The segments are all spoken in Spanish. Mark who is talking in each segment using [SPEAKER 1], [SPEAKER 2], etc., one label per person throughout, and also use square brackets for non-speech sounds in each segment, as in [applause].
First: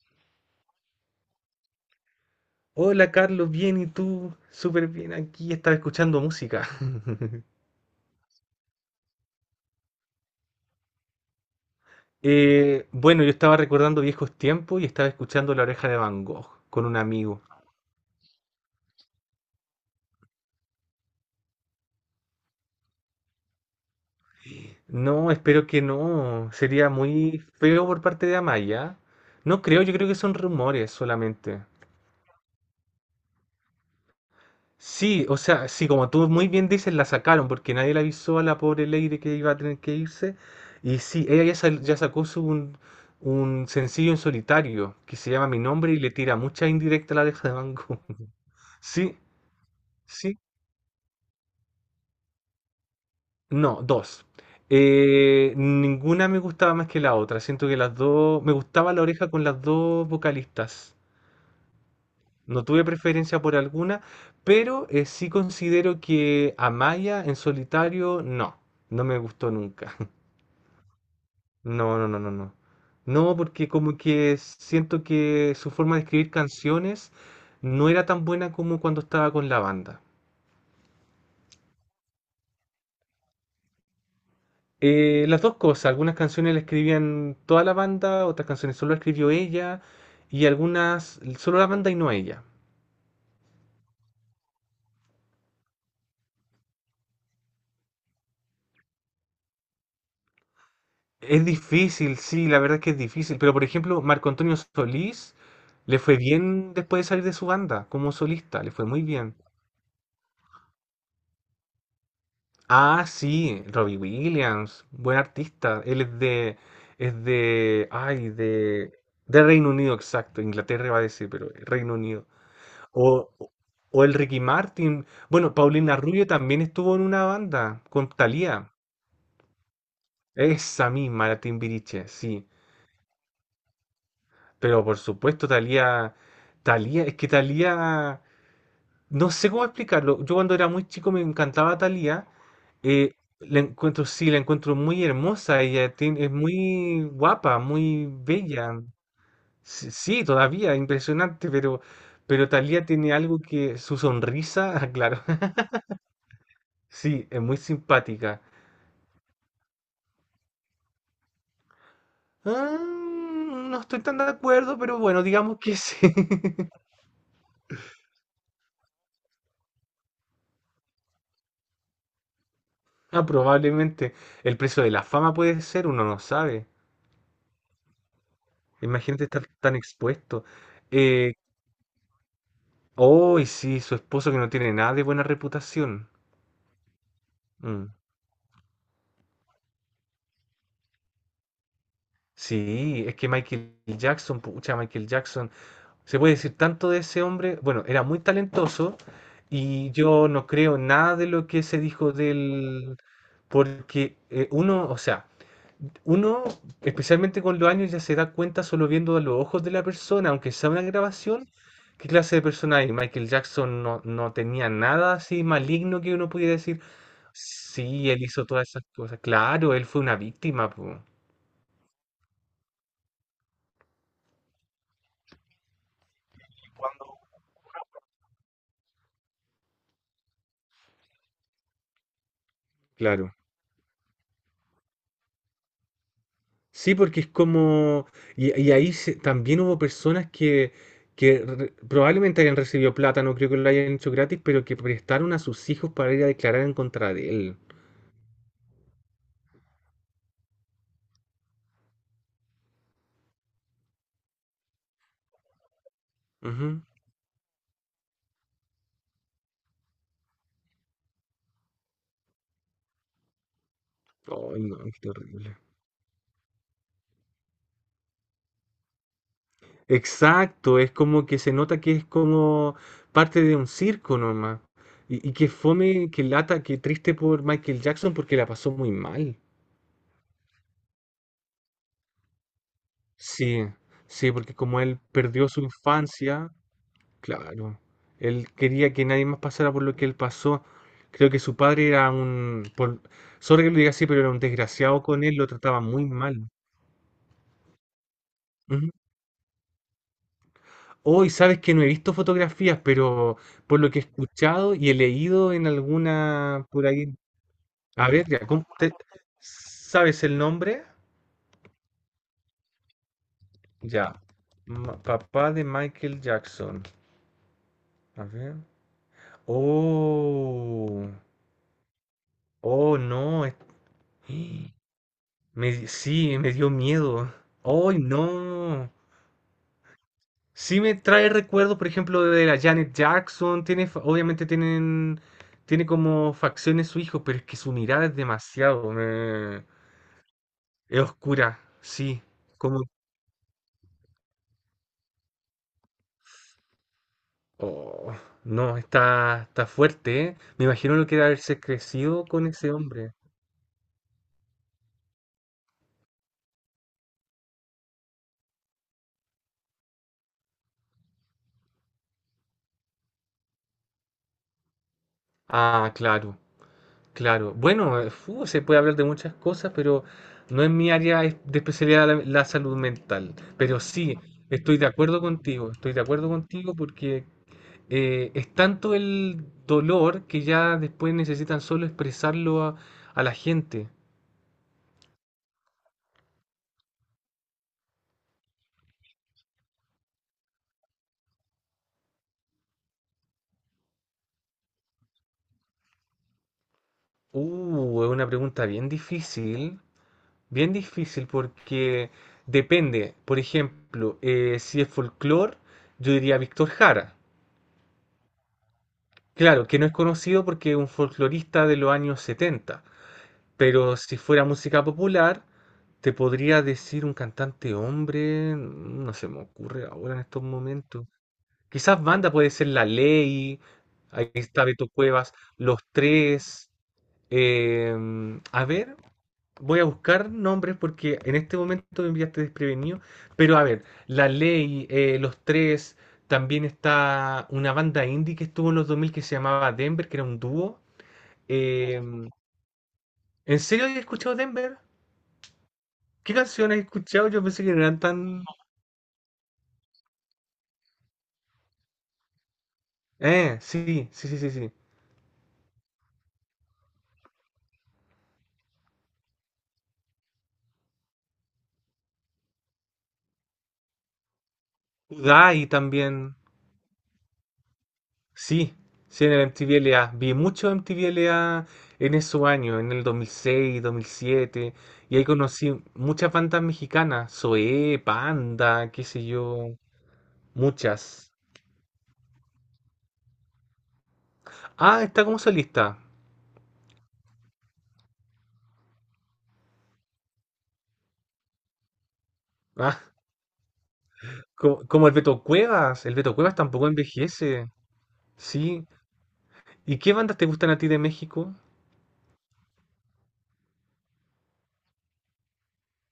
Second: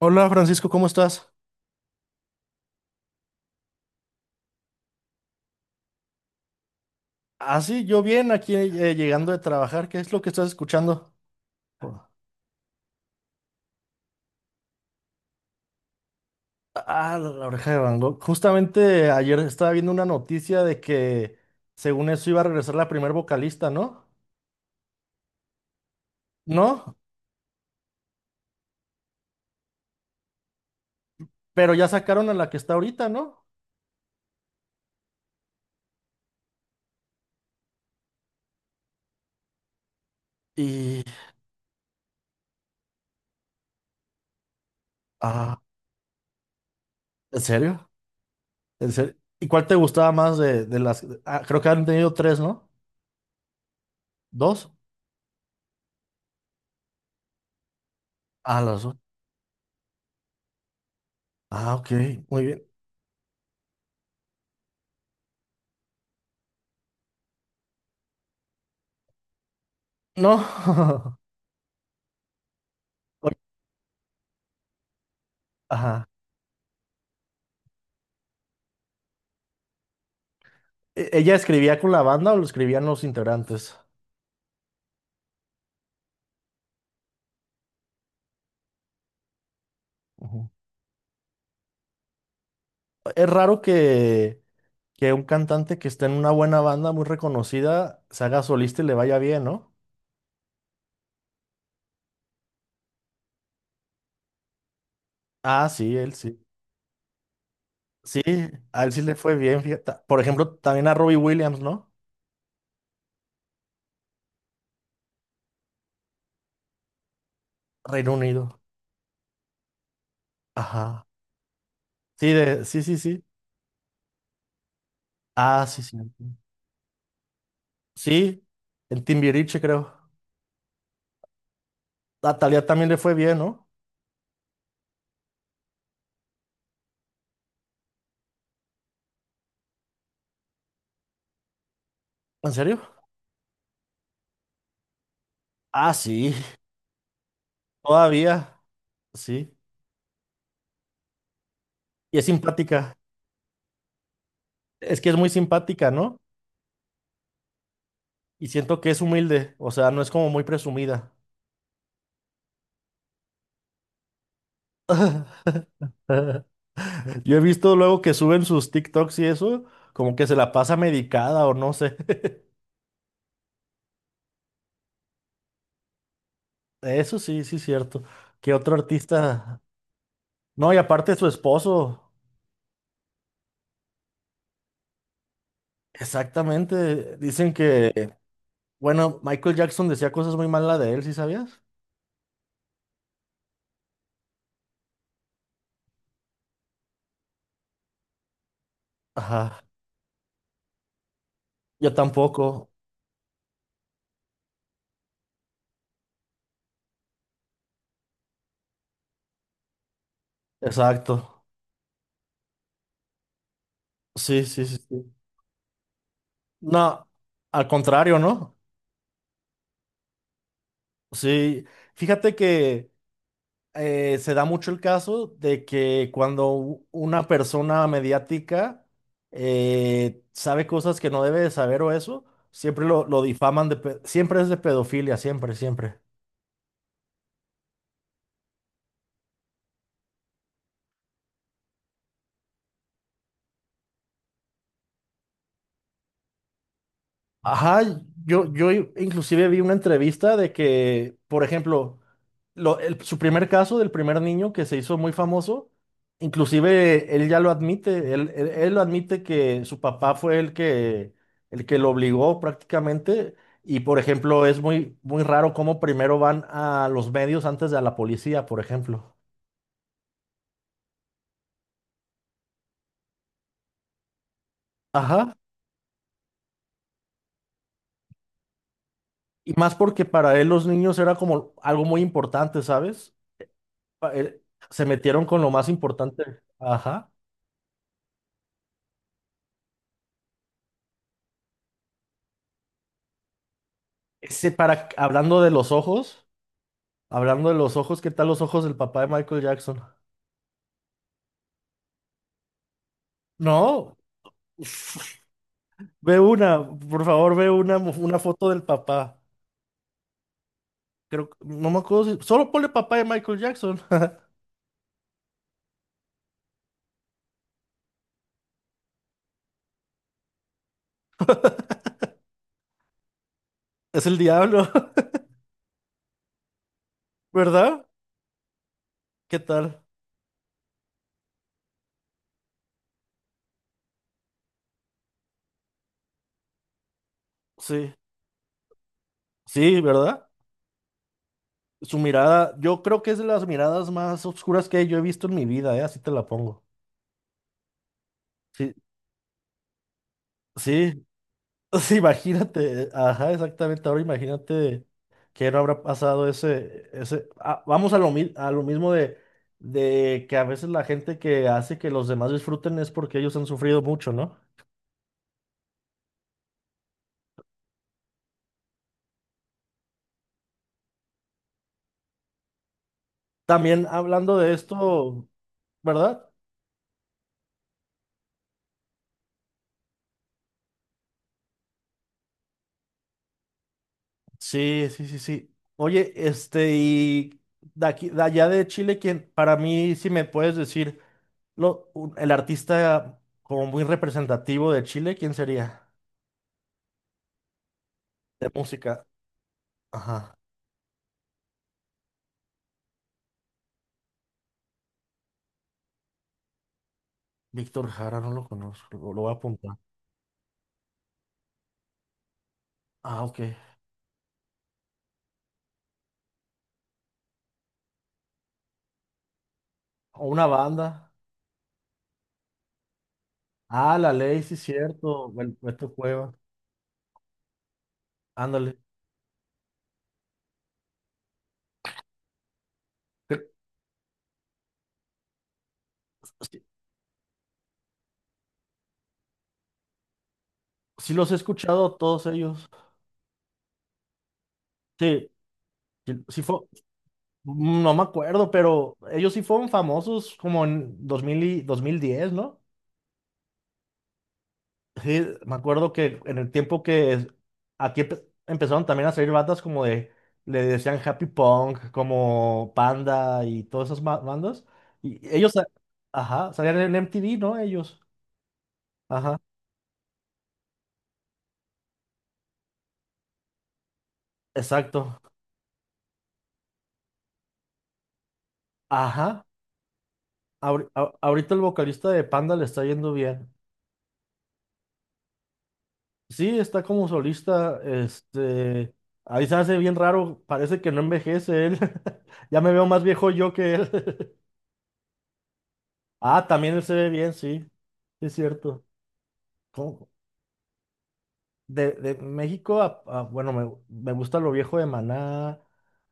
[SPEAKER 1] Hola Francisco, ¿cómo estás?
[SPEAKER 2] Hola Carlos, bien y tú, súper bien aquí, estaba escuchando música.
[SPEAKER 1] Ah, sí, yo bien, aquí llegando de trabajar. ¿Qué es lo que estás escuchando?
[SPEAKER 2] Bueno, yo estaba recordando viejos tiempos y estaba escuchando La Oreja de Van Gogh con un
[SPEAKER 1] Ah, la
[SPEAKER 2] amigo.
[SPEAKER 1] la oreja de Van Gogh. Justamente ayer estaba viendo una noticia de que según eso iba a regresar la primer vocalista, ¿no?
[SPEAKER 2] No, espero que no, sería
[SPEAKER 1] No,
[SPEAKER 2] muy feo por parte de Amaya. No creo, yo creo que son rumores solamente.
[SPEAKER 1] pero ya sacaron a la que está ahorita, ¿no?
[SPEAKER 2] Sí, o sea, sí, como tú muy bien dices, la sacaron porque nadie le avisó a la pobre Lady que iba a tener que irse. Y
[SPEAKER 1] Y...
[SPEAKER 2] sí, ella ya sacó un sencillo en solitario que se llama Mi
[SPEAKER 1] Ah,
[SPEAKER 2] Nombre y le tira mucha indirecta a la
[SPEAKER 1] ¿en
[SPEAKER 2] oreja de Van
[SPEAKER 1] serio?
[SPEAKER 2] Gogh. [laughs]
[SPEAKER 1] ¿En serio?
[SPEAKER 2] Sí,
[SPEAKER 1] ¿Y cuál te gustaba más
[SPEAKER 2] sí,
[SPEAKER 1] de las... Ah, creo que han tenido tres, ¿no?
[SPEAKER 2] no, dos.
[SPEAKER 1] ¿Dos?
[SPEAKER 2] Ninguna me gustaba más que la otra. Siento que las dos, me
[SPEAKER 1] Ah, las
[SPEAKER 2] gustaba
[SPEAKER 1] dos.
[SPEAKER 2] la oreja con las dos vocalistas.
[SPEAKER 1] Ah, ok, muy
[SPEAKER 2] No
[SPEAKER 1] bien.
[SPEAKER 2] tuve preferencia por alguna, pero sí considero que Amaya en solitario no, no me gustó nunca. [laughs]
[SPEAKER 1] No. [laughs]
[SPEAKER 2] No, no, no, no, no.
[SPEAKER 1] Oye,
[SPEAKER 2] No, porque como que siento que su forma de
[SPEAKER 1] ajá.
[SPEAKER 2] escribir canciones no era tan buena como cuando estaba con la banda.
[SPEAKER 1] ¿Ella escribía con la banda o lo escribían los integrantes?
[SPEAKER 2] Las dos cosas, algunas canciones las escribían toda la banda, otras canciones solo la escribió ella y
[SPEAKER 1] Ujú.
[SPEAKER 2] algunas solo la banda y no ella.
[SPEAKER 1] Es raro que un cantante que está en una buena banda muy reconocida se haga solista y le vaya bien, ¿no?
[SPEAKER 2] Es difícil, sí, la verdad es que es difícil. Pero por ejemplo, Marco Antonio Solís
[SPEAKER 1] Ah, sí,
[SPEAKER 2] le
[SPEAKER 1] él
[SPEAKER 2] fue
[SPEAKER 1] sí.
[SPEAKER 2] bien después de salir de su banda como
[SPEAKER 1] Sí,
[SPEAKER 2] solista, le
[SPEAKER 1] a
[SPEAKER 2] fue
[SPEAKER 1] él sí
[SPEAKER 2] muy
[SPEAKER 1] le
[SPEAKER 2] bien.
[SPEAKER 1] fue bien, fíjate. Por ejemplo, también a Robbie Williams, ¿no?
[SPEAKER 2] Ah, sí, Robbie Williams, buen artista. Él es de, es de,
[SPEAKER 1] Reino
[SPEAKER 2] ay,
[SPEAKER 1] Unido.
[SPEAKER 2] de, de Reino Unido, exacto. Inglaterra va a
[SPEAKER 1] Ajá.
[SPEAKER 2] decir, pero Reino Unido.
[SPEAKER 1] Sí, de, sí, sí, sí.
[SPEAKER 2] O, o el Ricky Martin. Bueno,
[SPEAKER 1] Ah, sí,
[SPEAKER 2] Paulina
[SPEAKER 1] sí.
[SPEAKER 2] Rubio también estuvo en una banda con
[SPEAKER 1] Sí,
[SPEAKER 2] Thalía.
[SPEAKER 1] en Timbiriche, creo.
[SPEAKER 2] Esa misma, la Timbiriche,
[SPEAKER 1] A
[SPEAKER 2] sí.
[SPEAKER 1] Thalía también le fue bien, ¿no?
[SPEAKER 2] Pero por supuesto, es que Talía, no sé cómo explicarlo. Yo cuando era muy chico me encantaba Talía.
[SPEAKER 1] ¿En serio?
[SPEAKER 2] Eh, la encuentro, sí, la encuentro muy hermosa.
[SPEAKER 1] Ah,
[SPEAKER 2] Ella es
[SPEAKER 1] sí.
[SPEAKER 2] muy guapa, muy
[SPEAKER 1] Todavía,
[SPEAKER 2] bella.
[SPEAKER 1] sí.
[SPEAKER 2] Sí, sí, todavía, impresionante, pero,
[SPEAKER 1] Y es
[SPEAKER 2] pero Talía
[SPEAKER 1] simpática.
[SPEAKER 2] tiene algo que su sonrisa, [laughs] ah,
[SPEAKER 1] Es que es
[SPEAKER 2] claro,
[SPEAKER 1] muy
[SPEAKER 2] [laughs]
[SPEAKER 1] simpática, ¿no?
[SPEAKER 2] sí, es muy simpática.
[SPEAKER 1] Y siento que es humilde, o sea, no es como muy presumida.
[SPEAKER 2] Ah, no estoy tan de acuerdo, pero bueno, digamos que sí.
[SPEAKER 1] [laughs]
[SPEAKER 2] [laughs]
[SPEAKER 1] Yo he visto luego que suben sus TikToks y eso, como que se la pasa medicada o no sé. [laughs]
[SPEAKER 2] Ah, probablemente el precio de la fama puede ser, uno no sabe.
[SPEAKER 1] Eso sí, sí es cierto. ¿Qué otro
[SPEAKER 2] Imagínate estar
[SPEAKER 1] artista?
[SPEAKER 2] tan expuesto.
[SPEAKER 1] No, y aparte su
[SPEAKER 2] Eh,
[SPEAKER 1] esposo.
[SPEAKER 2] oh, y sí, su esposo que no tiene nada de buena reputación.
[SPEAKER 1] Exactamente. Dicen
[SPEAKER 2] Mm.
[SPEAKER 1] que, bueno, Michael Jackson decía cosas muy malas de él, ¿sí sabías?
[SPEAKER 2] Sí, es que Michael Jackson, se puede decir tanto de ese hombre. Bueno, era muy talentoso
[SPEAKER 1] Ajá.
[SPEAKER 2] y yo no creo nada de lo que se
[SPEAKER 1] Yo
[SPEAKER 2] dijo
[SPEAKER 1] tampoco.
[SPEAKER 2] del, porque uno, o sea, uno, especialmente con los años, ya se da cuenta solo viendo a los ojos de la persona, aunque sea una
[SPEAKER 1] Exacto.
[SPEAKER 2] grabación, qué clase de persona hay. Michael Jackson no, no
[SPEAKER 1] Sí, sí,
[SPEAKER 2] tenía
[SPEAKER 1] sí, sí.
[SPEAKER 2] nada así maligno que uno pudiera decir,
[SPEAKER 1] No, al
[SPEAKER 2] sí,
[SPEAKER 1] contrario,
[SPEAKER 2] él hizo
[SPEAKER 1] ¿no?
[SPEAKER 2] todas esas cosas. Claro, él fue una víctima, po.
[SPEAKER 1] Sí. Fíjate que se da mucho el caso de que cuando una persona mediática sabe cosas que no debe de saber o eso, siempre lo
[SPEAKER 2] Claro.
[SPEAKER 1] difaman de, siempre es de pedofilia, siempre, siempre.
[SPEAKER 2] Sí, porque es como... Y ahí también hubo personas que, probablemente hayan recibido plata, no creo que lo hayan hecho gratis, pero que prestaron a sus hijos para ir a declarar en contra de él.
[SPEAKER 1] Ajá, yo inclusive vi una entrevista de que, por ejemplo, su primer caso del primer niño que se hizo muy famoso,
[SPEAKER 2] Ujú.
[SPEAKER 1] inclusive él ya lo admite, él lo admite que su papá fue el que lo obligó prácticamente y, por ejemplo, es
[SPEAKER 2] Ay, no,
[SPEAKER 1] muy,
[SPEAKER 2] es
[SPEAKER 1] muy raro
[SPEAKER 2] terrible.
[SPEAKER 1] cómo primero van a los medios antes de a la policía, por ejemplo.
[SPEAKER 2] Exacto, es como que se nota que es como parte de un circo nomás. Y
[SPEAKER 1] Ajá,
[SPEAKER 2] que fome, que lata, que triste por Michael Jackson porque la pasó muy mal.
[SPEAKER 1] y más porque para él los niños era como algo muy importante, ¿sabes?
[SPEAKER 2] Sí,
[SPEAKER 1] Pa-
[SPEAKER 2] sí,
[SPEAKER 1] él-
[SPEAKER 2] porque como
[SPEAKER 1] Se
[SPEAKER 2] él
[SPEAKER 1] metieron con
[SPEAKER 2] perdió
[SPEAKER 1] lo
[SPEAKER 2] su
[SPEAKER 1] más importante.
[SPEAKER 2] infancia,
[SPEAKER 1] Ajá.
[SPEAKER 2] claro, él quería que nadie más pasara por lo que él pasó. Creo que su padre era sorry que lo diga así, pero era un
[SPEAKER 1] Ese para,
[SPEAKER 2] desgraciado con él,
[SPEAKER 1] hablando
[SPEAKER 2] lo
[SPEAKER 1] de los
[SPEAKER 2] trataba muy
[SPEAKER 1] ojos,
[SPEAKER 2] mal.
[SPEAKER 1] hablando de los ojos, ¿qué tal los ojos del
[SPEAKER 2] Ujú.
[SPEAKER 1] papá de Michael Jackson?
[SPEAKER 2] Hoy sabes que no he visto fotografías, pero por lo
[SPEAKER 1] No,
[SPEAKER 2] que he escuchado y he leído en
[SPEAKER 1] ve una,
[SPEAKER 2] alguna por
[SPEAKER 1] por
[SPEAKER 2] ahí.
[SPEAKER 1] favor, ve una,
[SPEAKER 2] A
[SPEAKER 1] una
[SPEAKER 2] ver, ya,
[SPEAKER 1] foto del papá.
[SPEAKER 2] ¿Sabes el nombre?
[SPEAKER 1] Creo, no me acuerdo si, solo ponle papá de Michael Jackson. [laughs]
[SPEAKER 2] Ya. Papá de Michael Jackson. A ver. Oh, oh, no.
[SPEAKER 1] Es el diablo,
[SPEAKER 2] [gasps]
[SPEAKER 1] [laughs]
[SPEAKER 2] Sí, me dio miedo.
[SPEAKER 1] ¿verdad?
[SPEAKER 2] ¡Ay, no!
[SPEAKER 1] ¿Qué tal?
[SPEAKER 2] Sí me trae recuerdo, por ejemplo, de la Janet Jackson. Obviamente tiene como facciones su hijo, pero es que su
[SPEAKER 1] Sí,
[SPEAKER 2] mirada es demasiado.
[SPEAKER 1] sí, ¿verdad?
[SPEAKER 2] Es oscura,
[SPEAKER 1] Su
[SPEAKER 2] sí.
[SPEAKER 1] mirada,
[SPEAKER 2] Como.
[SPEAKER 1] yo creo que es de las miradas más oscuras que yo he visto en mi vida, ¿eh? Así te la pongo.
[SPEAKER 2] Oh,
[SPEAKER 1] Sí,
[SPEAKER 2] no, está fuerte, ¿eh? Me imagino
[SPEAKER 1] sí,
[SPEAKER 2] lo que era haberse
[SPEAKER 1] [laughs] sí,
[SPEAKER 2] crecido con ese
[SPEAKER 1] imagínate,
[SPEAKER 2] hombre.
[SPEAKER 1] ajá, exactamente. Ahora imagínate que no habrá pasado ese, ese. Ah, vamos a lo, a lo mismo de que a veces la gente que hace que los demás disfruten es porque ellos han sufrido mucho, ¿no?
[SPEAKER 2] Ah, claro, claro. Bueno, se puede hablar de muchas cosas, pero no es mi área de especialidad la salud mental. Pero
[SPEAKER 1] También
[SPEAKER 2] sí,
[SPEAKER 1] hablando de
[SPEAKER 2] estoy de acuerdo
[SPEAKER 1] esto,
[SPEAKER 2] contigo,
[SPEAKER 1] ¿verdad?
[SPEAKER 2] porque es tanto el dolor que ya después necesitan solo expresarlo a la gente.
[SPEAKER 1] Sí, sí, sí, sí. Oye, este, y de aquí, de allá de Chile, quien para mí, si me puedes decir, el artista como muy representativo de Chile, ¿quién sería?
[SPEAKER 2] Es una
[SPEAKER 1] De
[SPEAKER 2] pregunta bien
[SPEAKER 1] música.
[SPEAKER 2] difícil.
[SPEAKER 1] Ajá.
[SPEAKER 2] Bien difícil porque depende, por ejemplo, si es folclore, yo diría Víctor Jara.
[SPEAKER 1] Víctor Jara, no lo conozco, lo voy a
[SPEAKER 2] Claro,
[SPEAKER 1] apuntar.
[SPEAKER 2] que no es conocido porque es un folclorista de los años setenta,
[SPEAKER 1] Ah, ok.
[SPEAKER 2] pero si fuera música popular, te podría decir un cantante hombre, no se me ocurre ahora en
[SPEAKER 1] O
[SPEAKER 2] estos
[SPEAKER 1] una
[SPEAKER 2] momentos.
[SPEAKER 1] banda.
[SPEAKER 2] Quizás banda puede ser La Ley,
[SPEAKER 1] Ah, La
[SPEAKER 2] ahí
[SPEAKER 1] Ley, sí,
[SPEAKER 2] está Beto
[SPEAKER 1] cierto.
[SPEAKER 2] Cuevas,
[SPEAKER 1] El
[SPEAKER 2] Los
[SPEAKER 1] Beto Cueva.
[SPEAKER 2] Tres. A
[SPEAKER 1] Ándale.
[SPEAKER 2] ver, voy a buscar nombres porque en este momento me enviaste desprevenido.
[SPEAKER 1] Cre-
[SPEAKER 2] Pero a ver, La Ley, Los Tres,
[SPEAKER 1] Sí,
[SPEAKER 2] también está una banda indie que estuvo en los 2000 que se llamaba Denver, que era un dúo.
[SPEAKER 1] sí los he escuchado a
[SPEAKER 2] Eh,
[SPEAKER 1] todos ellos.
[SPEAKER 2] ¿En serio has escuchado Denver?
[SPEAKER 1] Sí, sí,
[SPEAKER 2] ¿Qué
[SPEAKER 1] sí fue,
[SPEAKER 2] canciones has escuchado? Yo pensé que no
[SPEAKER 1] no
[SPEAKER 2] eran
[SPEAKER 1] me
[SPEAKER 2] tan...
[SPEAKER 1] acuerdo, pero ellos sí fueron famosos como en 2000 y 2010, ¿no?
[SPEAKER 2] Sí, sí, sí, sí, sí.
[SPEAKER 1] Sí, me acuerdo que en el tiempo aquí empezaron también a salir bandas como de, le decían Happy Punk, como Panda y todas esas bandas. Y ellos,
[SPEAKER 2] Udai también.
[SPEAKER 1] ajá, salían en MTV, ¿no? Ellos,
[SPEAKER 2] Sí, sí, en
[SPEAKER 1] ajá,
[SPEAKER 2] el MTV LA. Vi mucho MTV LA en esos años, en el 2006 dos mil siete. Y
[SPEAKER 1] exacto,
[SPEAKER 2] ahí conocí muchas bandas mexicanas. Zoé, Panda, qué sé
[SPEAKER 1] ajá.
[SPEAKER 2] yo. Muchas.
[SPEAKER 1] Ahorita el vocalista de Panda le está yendo bien.
[SPEAKER 2] Ah, está como solista.
[SPEAKER 1] Sí, está como solista, este, ahí se hace bien raro, parece que no envejece él. [laughs] Ya me veo
[SPEAKER 2] Ah,
[SPEAKER 1] más viejo yo que él. [laughs]
[SPEAKER 2] como el Beto Cuevas. El Beto
[SPEAKER 1] Ah,
[SPEAKER 2] Cuevas
[SPEAKER 1] también él
[SPEAKER 2] tampoco
[SPEAKER 1] se ve bien, sí,
[SPEAKER 2] envejece.
[SPEAKER 1] sí es cierto.
[SPEAKER 2] Sí. ¿Y
[SPEAKER 1] ¿Cómo?
[SPEAKER 2] qué bandas te gustan a ti de México?
[SPEAKER 1] De México, bueno, me gusta lo viejo de Maná,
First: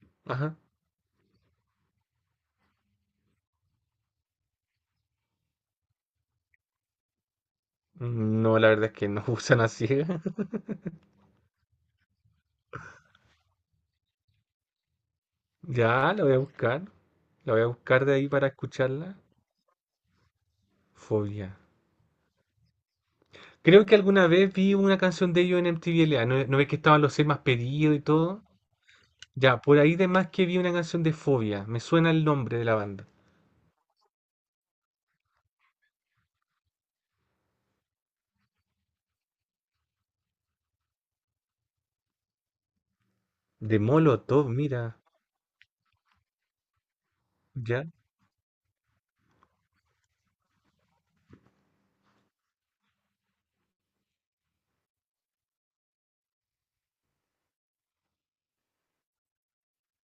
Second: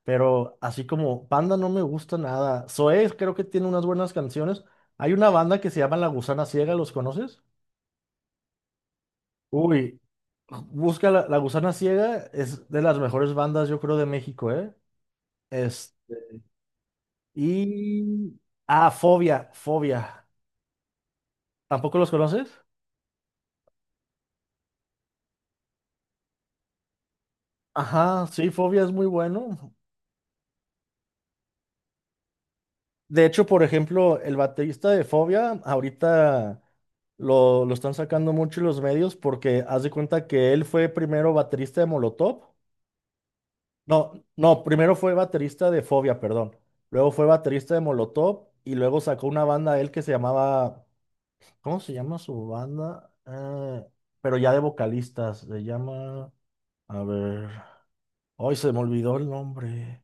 [SPEAKER 1] pero
[SPEAKER 2] Ajá.
[SPEAKER 1] así como banda no me gusta nada. Zoé creo que tiene unas buenas canciones. Hay una banda que se llama La Gusana Ciega, ¿los conoces?
[SPEAKER 2] No, la verdad es que no [laughs] usan así.
[SPEAKER 1] Uy, busca La Gusana Ciega, es de las mejores bandas, yo creo, de México, ¿eh? Es,
[SPEAKER 2] Ya, la voy a buscar. La voy a buscar de ahí
[SPEAKER 1] y...
[SPEAKER 2] para
[SPEAKER 1] Ah,
[SPEAKER 2] escucharla.
[SPEAKER 1] Fobia.
[SPEAKER 2] Fobia.
[SPEAKER 1] ¿Tampoco los conoces?
[SPEAKER 2] Creo que alguna vez vi una canción de ellos en MTV LA. ¿No, no ves que estaban los seis más pedidos y
[SPEAKER 1] Ajá,
[SPEAKER 2] todo?
[SPEAKER 1] sí, Fobia es muy
[SPEAKER 2] Ya,
[SPEAKER 1] bueno.
[SPEAKER 2] por ahí de más que vi una canción de Fobia. Me suena el nombre de la banda.
[SPEAKER 1] De hecho, por ejemplo, el baterista de Fobia ahorita lo están sacando mucho los medios porque haz de cuenta que él fue primero baterista de Molotov.
[SPEAKER 2] De
[SPEAKER 1] No,
[SPEAKER 2] Molotov,
[SPEAKER 1] no,
[SPEAKER 2] mira.
[SPEAKER 1] primero fue baterista de Fobia, perdón. Luego fue baterista de
[SPEAKER 2] Ya.
[SPEAKER 1] Molotov y luego sacó una banda él que se llamaba, ¿cómo se llama su banda? Pero ya de vocalistas, se llama, a ver, hoy se me olvidó el nombre.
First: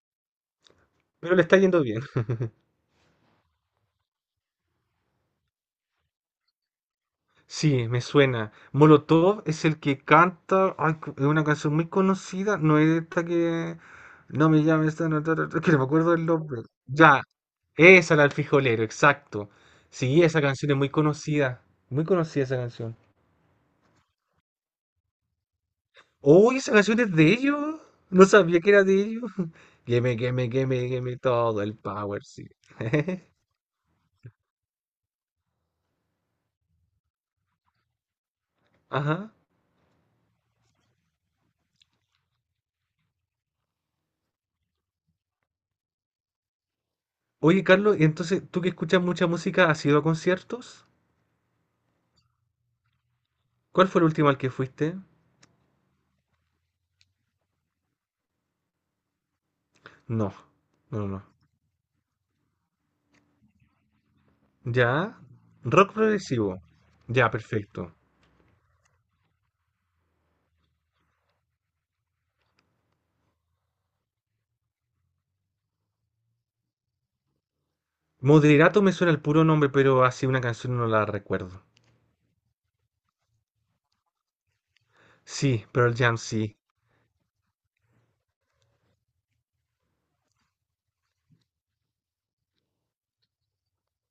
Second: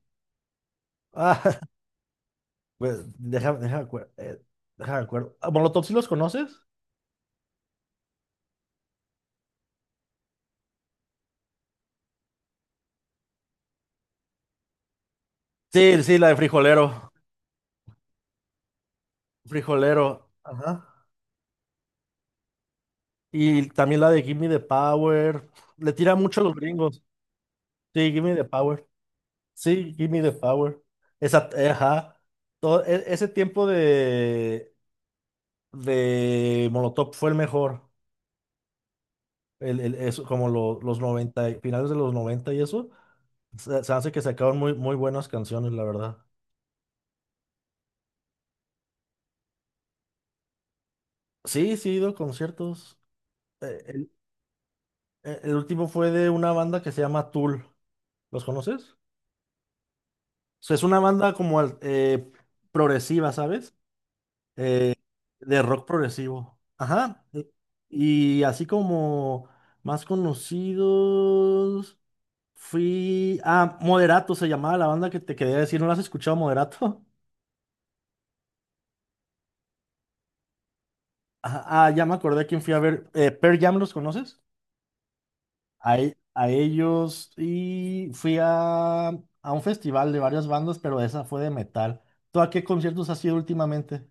[SPEAKER 2] Pero le está
[SPEAKER 1] Ah,
[SPEAKER 2] yendo bien. [laughs]
[SPEAKER 1] [laughs] pues déjame acuerdo. Ah, ¿Molotov sí los conoces?
[SPEAKER 2] Sí, me suena. Molotov es el que canta. Ay, es una canción muy conocida. No es esta que. No me llames, esta, no, ta, ta, ta, que no me
[SPEAKER 1] Sí,
[SPEAKER 2] acuerdo
[SPEAKER 1] sí,
[SPEAKER 2] del
[SPEAKER 1] la de
[SPEAKER 2] nombre.
[SPEAKER 1] Frijolero.
[SPEAKER 2] Ya. Esa, la del frijolero, exacto. Sí,
[SPEAKER 1] Frijolero.
[SPEAKER 2] esa canción es muy
[SPEAKER 1] Ajá.
[SPEAKER 2] conocida. Muy conocida esa canción.
[SPEAKER 1] Y también la de Gimme the Power. Le tira mucho a los
[SPEAKER 2] Uy, esa canción
[SPEAKER 1] gringos.
[SPEAKER 2] es de ellos.
[SPEAKER 1] Sí,
[SPEAKER 2] No
[SPEAKER 1] Gimme the
[SPEAKER 2] sabía que era
[SPEAKER 1] Power.
[SPEAKER 2] de ellos. [laughs]
[SPEAKER 1] Sí,
[SPEAKER 2] Game,
[SPEAKER 1] Gimme the
[SPEAKER 2] game,
[SPEAKER 1] Power.
[SPEAKER 2] game, game,
[SPEAKER 1] Esa,
[SPEAKER 2] todo el
[SPEAKER 1] ajá.
[SPEAKER 2] power, sí.
[SPEAKER 1] Todo, ese
[SPEAKER 2] [laughs]
[SPEAKER 1] tiempo de Molotov fue el mejor.
[SPEAKER 2] Ajá.
[SPEAKER 1] Eso, como los 90 finales de los 90 y eso. Se hace que sacaron muy, muy buenas canciones, la verdad.
[SPEAKER 2] Oye, Carlos, y entonces, tú que escuchas mucha música, ¿has ido a conciertos?
[SPEAKER 1] Sí, sí, he ido a conciertos. Eh,
[SPEAKER 2] ¿Cuál fue el
[SPEAKER 1] El,
[SPEAKER 2] último al que fuiste?
[SPEAKER 1] el último fue de una banda que se llama Tool. ¿Los conoces?
[SPEAKER 2] No,
[SPEAKER 1] O sea, es una
[SPEAKER 2] no, no. No.
[SPEAKER 1] banda como progresiva, ¿sabes? eh,
[SPEAKER 2] ¿Ya?
[SPEAKER 1] de rock
[SPEAKER 2] Rock
[SPEAKER 1] progresivo.
[SPEAKER 2] progresivo.
[SPEAKER 1] Ajá.
[SPEAKER 2] Ya, perfecto.
[SPEAKER 1] Y así como más conocidos, fui a Moderato, se llamaba la banda que te quería decir, ¿no la has escuchado, Moderato? [laughs]
[SPEAKER 2] Moderato me suena el puro nombre, pero así una canción no la recuerdo.
[SPEAKER 1] Ya me acordé a quién fui a ver. Pearl Jam, ¿los conoces?
[SPEAKER 2] Sí, Pearl
[SPEAKER 1] A,
[SPEAKER 2] Jam
[SPEAKER 1] a
[SPEAKER 2] sí.
[SPEAKER 1] ellos y a un festival de varias bandas, pero esa fue de metal. ¿Tú a qué conciertos has ido últimamente?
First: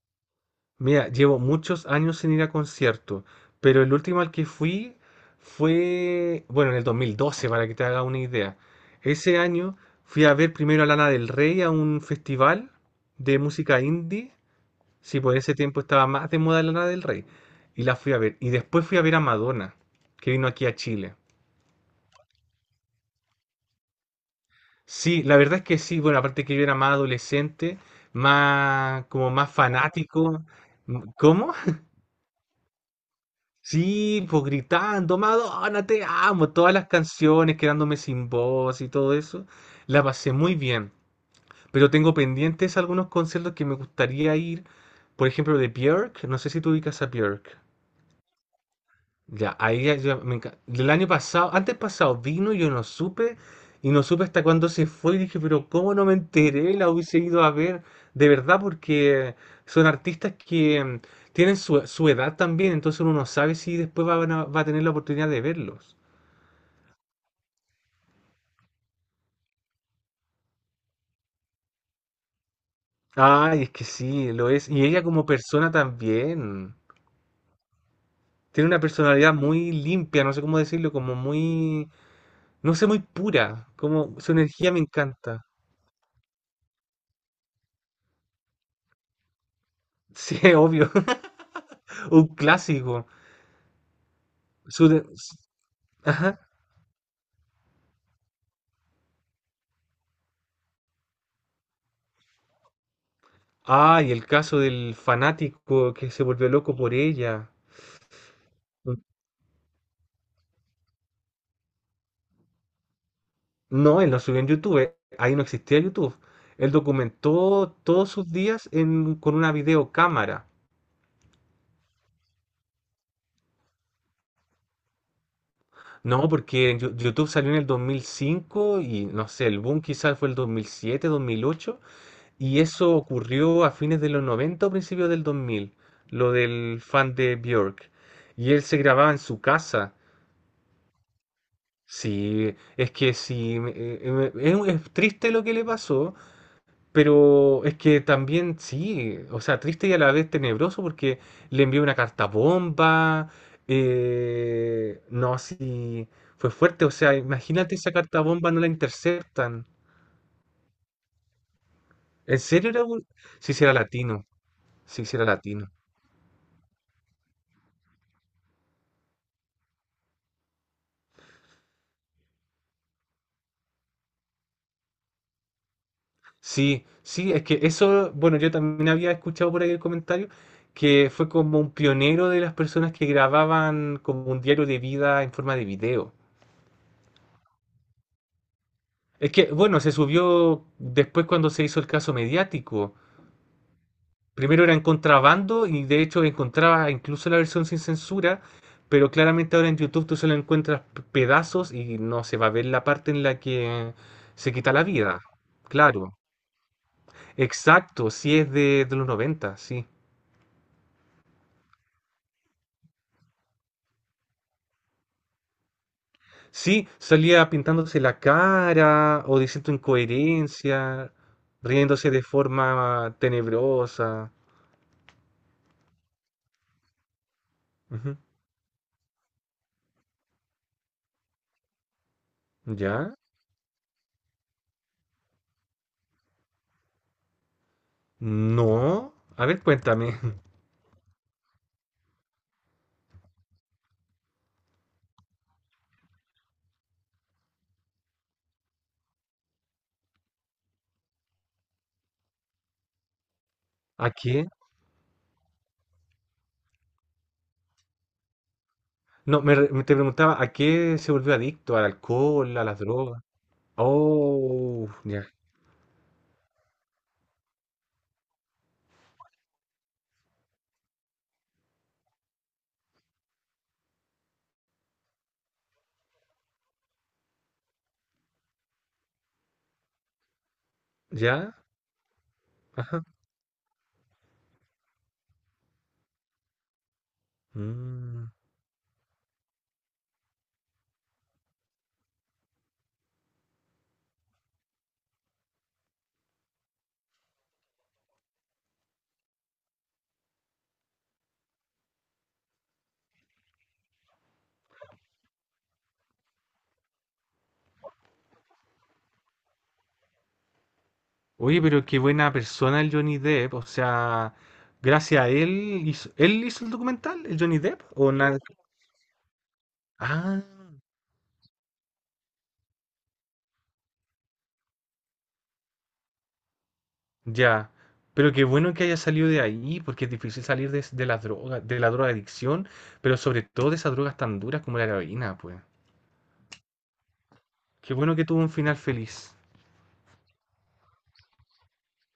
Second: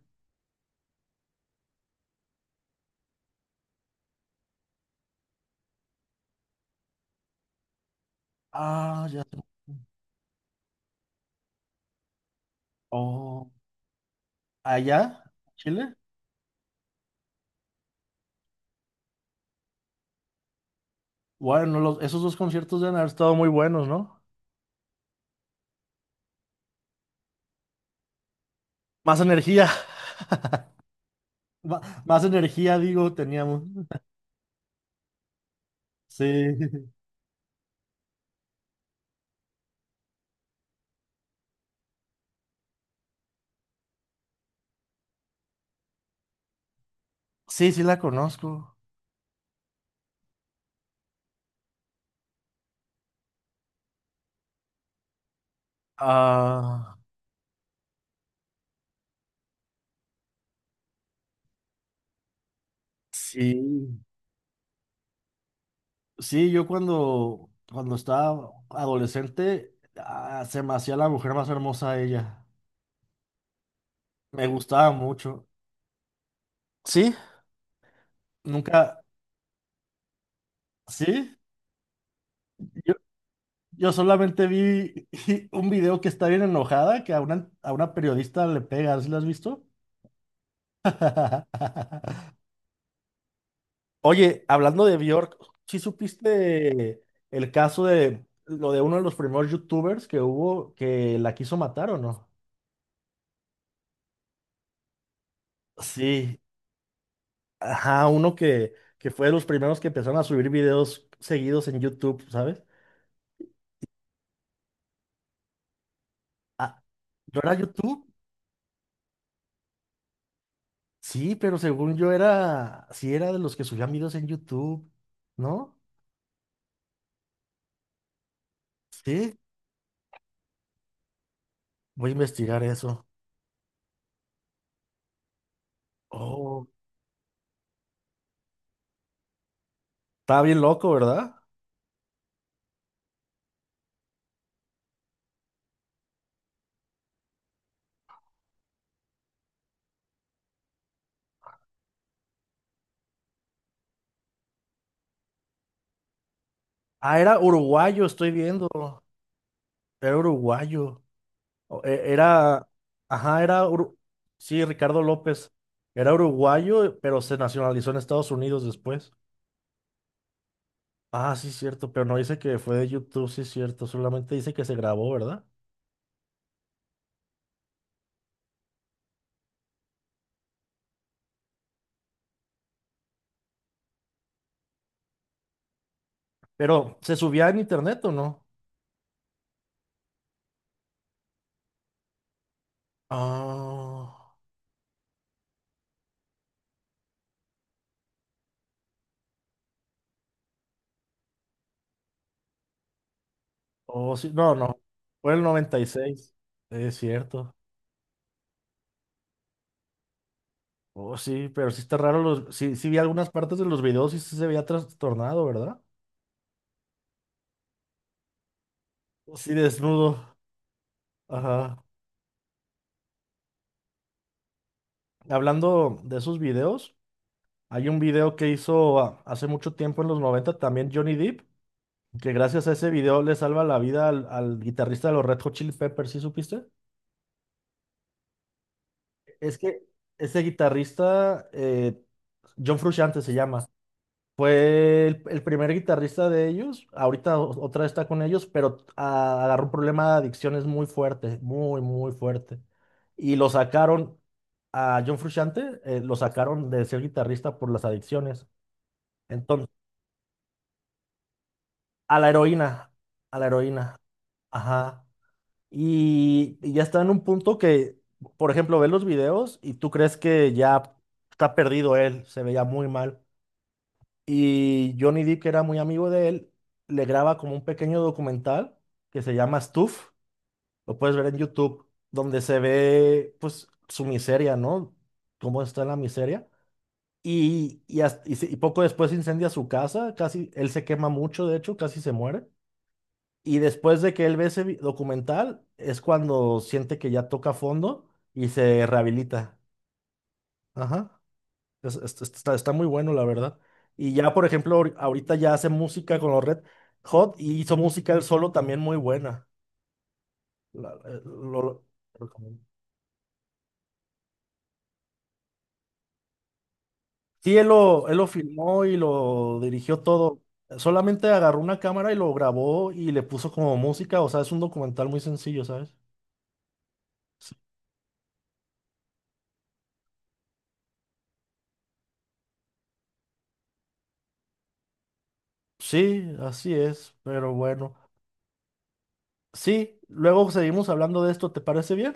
[SPEAKER 2] Mira, llevo muchos años sin ir a conciertos, pero el último al que fui fue, bueno, en el 2012, para que te haga una idea.
[SPEAKER 1] Ah, ya.
[SPEAKER 2] Ese
[SPEAKER 1] Sé.
[SPEAKER 2] año fui a ver primero a Lana del Rey a un festival de
[SPEAKER 1] Oh,
[SPEAKER 2] música indie. Sí,
[SPEAKER 1] ¿allá?
[SPEAKER 2] por ese tiempo
[SPEAKER 1] ¿Chile?
[SPEAKER 2] estaba más de moda Lana del Rey. Y la fui a ver. Y después fui a ver a Madonna, que vino aquí a Chile.
[SPEAKER 1] Bueno, esos dos conciertos deben haber estado muy buenos, ¿no?
[SPEAKER 2] Sí, la verdad es que sí, bueno, aparte que yo era más adolescente, más,
[SPEAKER 1] Más
[SPEAKER 2] como más
[SPEAKER 1] energía, [laughs]
[SPEAKER 2] fanático. ¿Cómo?
[SPEAKER 1] ma- más energía, digo, teníamos.
[SPEAKER 2] Sí, pues gritando, Madonna, te
[SPEAKER 1] Sí,
[SPEAKER 2] amo, todas las canciones, quedándome sin voz y todo eso, la pasé muy bien. Pero tengo pendientes algunos conciertos que me gustaría ir, por ejemplo, de Björk, no sé si tú ubicas a Björk.
[SPEAKER 1] sí, sí la conozco.
[SPEAKER 2] Ya, ahí el año pasado, antes pasado vino, yo no supe, y no supe hasta cuándo se fue, y dije, pero ¿cómo no me enteré? La
[SPEAKER 1] Ah,
[SPEAKER 2] hubiese ido a ver, de verdad, porque son artistas que tienen su edad también, entonces uno no sabe si
[SPEAKER 1] sí.
[SPEAKER 2] después va a tener la oportunidad de verlos.
[SPEAKER 1] Sí, cuando estaba adolescente, ah, se me hacía la mujer más hermosa ella.
[SPEAKER 2] Ay, es que sí,
[SPEAKER 1] Me
[SPEAKER 2] lo es. Y
[SPEAKER 1] gustaba
[SPEAKER 2] ella como
[SPEAKER 1] mucho.
[SPEAKER 2] persona también.
[SPEAKER 1] ¿Sí?
[SPEAKER 2] Tiene una
[SPEAKER 1] Nunca,
[SPEAKER 2] personalidad muy limpia, no sé cómo decirlo, como
[SPEAKER 1] ¿sí?
[SPEAKER 2] muy, no sé,
[SPEAKER 1] Yo,
[SPEAKER 2] muy pura,
[SPEAKER 1] yo
[SPEAKER 2] como su
[SPEAKER 1] solamente
[SPEAKER 2] energía me
[SPEAKER 1] vi
[SPEAKER 2] encanta.
[SPEAKER 1] [laughs] un video que está bien enojada, que a a una periodista le pega, ¿sí lo has visto?
[SPEAKER 2] Sí, [laughs] obvio, [laughs] un
[SPEAKER 1] [laughs]
[SPEAKER 2] clásico.
[SPEAKER 1] Oye, hablando
[SPEAKER 2] Su
[SPEAKER 1] de
[SPEAKER 2] de- s-
[SPEAKER 1] Bjork, ¿sí
[SPEAKER 2] ajá.
[SPEAKER 1] supiste el caso de lo de uno de los primeros youtubers que hubo que la quiso matar o no?
[SPEAKER 2] Ah, y el caso del fanático que se
[SPEAKER 1] Sí,
[SPEAKER 2] volvió loco por ella.
[SPEAKER 1] ajá, uno que fue de los primeros que empezaron a subir videos seguidos en YouTube, ¿sabes?
[SPEAKER 2] No, él no subió en YouTube. Ahí no existía YouTube. Él
[SPEAKER 1] Ah, ¿no era
[SPEAKER 2] documentó todos
[SPEAKER 1] YouTube?
[SPEAKER 2] sus días con una videocámara.
[SPEAKER 1] Sí, pero según yo era, sí era de los que subían videos en YouTube, ¿no?
[SPEAKER 2] No, porque en YouTube salió en el 2005 y no
[SPEAKER 1] Sí,
[SPEAKER 2] sé, el boom quizás fue el 2007 2008.
[SPEAKER 1] voy a
[SPEAKER 2] Y
[SPEAKER 1] investigar
[SPEAKER 2] eso
[SPEAKER 1] eso.
[SPEAKER 2] ocurrió a fines de los 90 o principios del dos mil, lo
[SPEAKER 1] Oh,
[SPEAKER 2] del fan de Björk. Y él se grababa en su casa.
[SPEAKER 1] estaba bien loco, ¿verdad?
[SPEAKER 2] Sí, es que sí, es triste lo que le pasó, pero es que también sí, o sea, triste y a la vez tenebroso porque le envió una carta bomba, no, sí, fue fuerte, o sea,
[SPEAKER 1] Ah, era
[SPEAKER 2] imagínate esa
[SPEAKER 1] uruguayo,
[SPEAKER 2] carta
[SPEAKER 1] estoy
[SPEAKER 2] bomba no
[SPEAKER 1] viendo.
[SPEAKER 2] la interceptan.
[SPEAKER 1] Era uruguayo.
[SPEAKER 2] ¿En
[SPEAKER 1] Era,
[SPEAKER 2] serio era?
[SPEAKER 1] ajá,
[SPEAKER 2] Si sí, sí era latino.
[SPEAKER 1] sí, Ricardo
[SPEAKER 2] Si sí, sí era
[SPEAKER 1] López.
[SPEAKER 2] latino.
[SPEAKER 1] Era uruguayo, pero se nacionalizó en Estados Unidos después. Ah, sí, cierto, pero no dice que fue de YouTube, sí, cierto. Solamente dice que se grabó, ¿verdad?
[SPEAKER 2] Sí, sí, es que eso, bueno, yo también había escuchado por ahí el comentario que fue como un pionero de las personas que grababan como un diario de vida en forma de video.
[SPEAKER 1] Pero, ¿se subía en internet o no?
[SPEAKER 2] Es que, bueno, se subió después cuando se hizo el caso mediático.
[SPEAKER 1] Ah,
[SPEAKER 2] Primero era en contrabando y de hecho encontraba incluso la versión sin censura, pero claramente ahora en YouTube tú solo encuentras pedazos y no se va a ver la parte en la que
[SPEAKER 1] oh, sí,
[SPEAKER 2] se
[SPEAKER 1] no,
[SPEAKER 2] quita
[SPEAKER 1] no.
[SPEAKER 2] la vida.
[SPEAKER 1] Fue el noventa y
[SPEAKER 2] Claro,
[SPEAKER 1] seis, es cierto.
[SPEAKER 2] exacto, sí es de los 90, sí.
[SPEAKER 1] Oh, sí, pero sí está raro. Los, sí, sí vi algunas partes de los videos y sí se veía trastornado, ¿verdad?
[SPEAKER 2] Sí, salía pintándose la cara o
[SPEAKER 1] Sí,
[SPEAKER 2] diciendo
[SPEAKER 1] desnudo.
[SPEAKER 2] incoherencia,
[SPEAKER 1] Ajá.
[SPEAKER 2] riéndose de forma tenebrosa.
[SPEAKER 1] Hablando de esos videos. Hay un
[SPEAKER 2] Ujú.
[SPEAKER 1] video que hizo ah, hace mucho tiempo en los 90 también Johnny Depp, que gracias a ese
[SPEAKER 2] ¿Ya?
[SPEAKER 1] video le salva la vida al guitarrista de los Red Hot Chili Peppers, ¿sí supiste?
[SPEAKER 2] No. A
[SPEAKER 1] Es
[SPEAKER 2] ver,
[SPEAKER 1] que
[SPEAKER 2] cuéntame.
[SPEAKER 1] ese
[SPEAKER 2] [laughs]
[SPEAKER 1] guitarrista, John Frusciante se llama, fue el primer guitarrista de ellos, ahorita otra vez está con ellos, pero ah, agarró un problema de adicciones muy fuerte, muy, muy fuerte. Y lo
[SPEAKER 2] ¿A
[SPEAKER 1] sacaron
[SPEAKER 2] qué?
[SPEAKER 1] a John Frusciante, lo sacaron de ser guitarrista por las adicciones.
[SPEAKER 2] No, me,
[SPEAKER 1] Entonces
[SPEAKER 2] re- me te preguntaba, ¿a qué se volvió adicto? ¿Al
[SPEAKER 1] a la
[SPEAKER 2] alcohol? ¿A las
[SPEAKER 1] heroína,
[SPEAKER 2] drogas?
[SPEAKER 1] a la heroína,
[SPEAKER 2] Oh,
[SPEAKER 1] ajá.
[SPEAKER 2] ya.
[SPEAKER 1] Y ya está en un punto que, por ejemplo, ves los videos y tú crees que ya está perdido él, se veía muy mal. Y Johnny Depp, que era muy amigo de él, le graba como un pequeño documental que se llama Stuff, lo puedes ver en
[SPEAKER 2] ¿Ya?
[SPEAKER 1] YouTube, donde se
[SPEAKER 2] Ajá.
[SPEAKER 1] ve pues su miseria, ¿no? Cómo está en la miseria. Y, y,
[SPEAKER 2] Mm.
[SPEAKER 1] hasta- y se- y poco después incendia su casa, casi, él se quema mucho, de hecho, casi se muere. Y después de que él ve ese documental, es cuando siente que ya toca fondo y se rehabilita. Ajá. Está muy bueno, la verdad. Y ya, por ejemplo, ahorita ya hace música con los Red Hot y hizo música él solo también muy buena. La- eh,
[SPEAKER 2] Oye,
[SPEAKER 1] lo-
[SPEAKER 2] pero qué buena
[SPEAKER 1] Recomiendo.
[SPEAKER 2] persona el Johnny Depp. O sea, gracias a ¿él hizo el documental, el
[SPEAKER 1] Sí,
[SPEAKER 2] Johnny Depp? ¿O
[SPEAKER 1] él lo
[SPEAKER 2] nada?
[SPEAKER 1] filmó y lo dirigió todo.
[SPEAKER 2] Ah.
[SPEAKER 1] Solamente agarró una cámara y lo grabó y le puso como música. O sea, es un documental muy sencillo, ¿sabes?
[SPEAKER 2] Ya, pero qué bueno que haya salido de ahí, porque es difícil salir de la droga, de la drogadicción, pero sobre todo de esas drogas tan duras como la heroína, pues.
[SPEAKER 1] Sí, así es, pero
[SPEAKER 2] Qué
[SPEAKER 1] bueno.
[SPEAKER 2] bueno que tuvo un final feliz.
[SPEAKER 1] Sí, luego seguimos hablando de esto, ¿te parece bien?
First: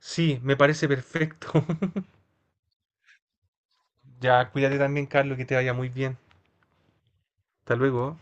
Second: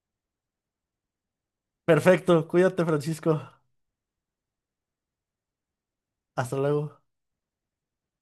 [SPEAKER 2] Sí, me parece perfecto. [laughs]
[SPEAKER 1] Perfecto, cuídate, Francisco.
[SPEAKER 2] Ya, cuídate también, Carlos, que te vaya muy bien.
[SPEAKER 1] Hasta luego.
[SPEAKER 2] Hasta luego.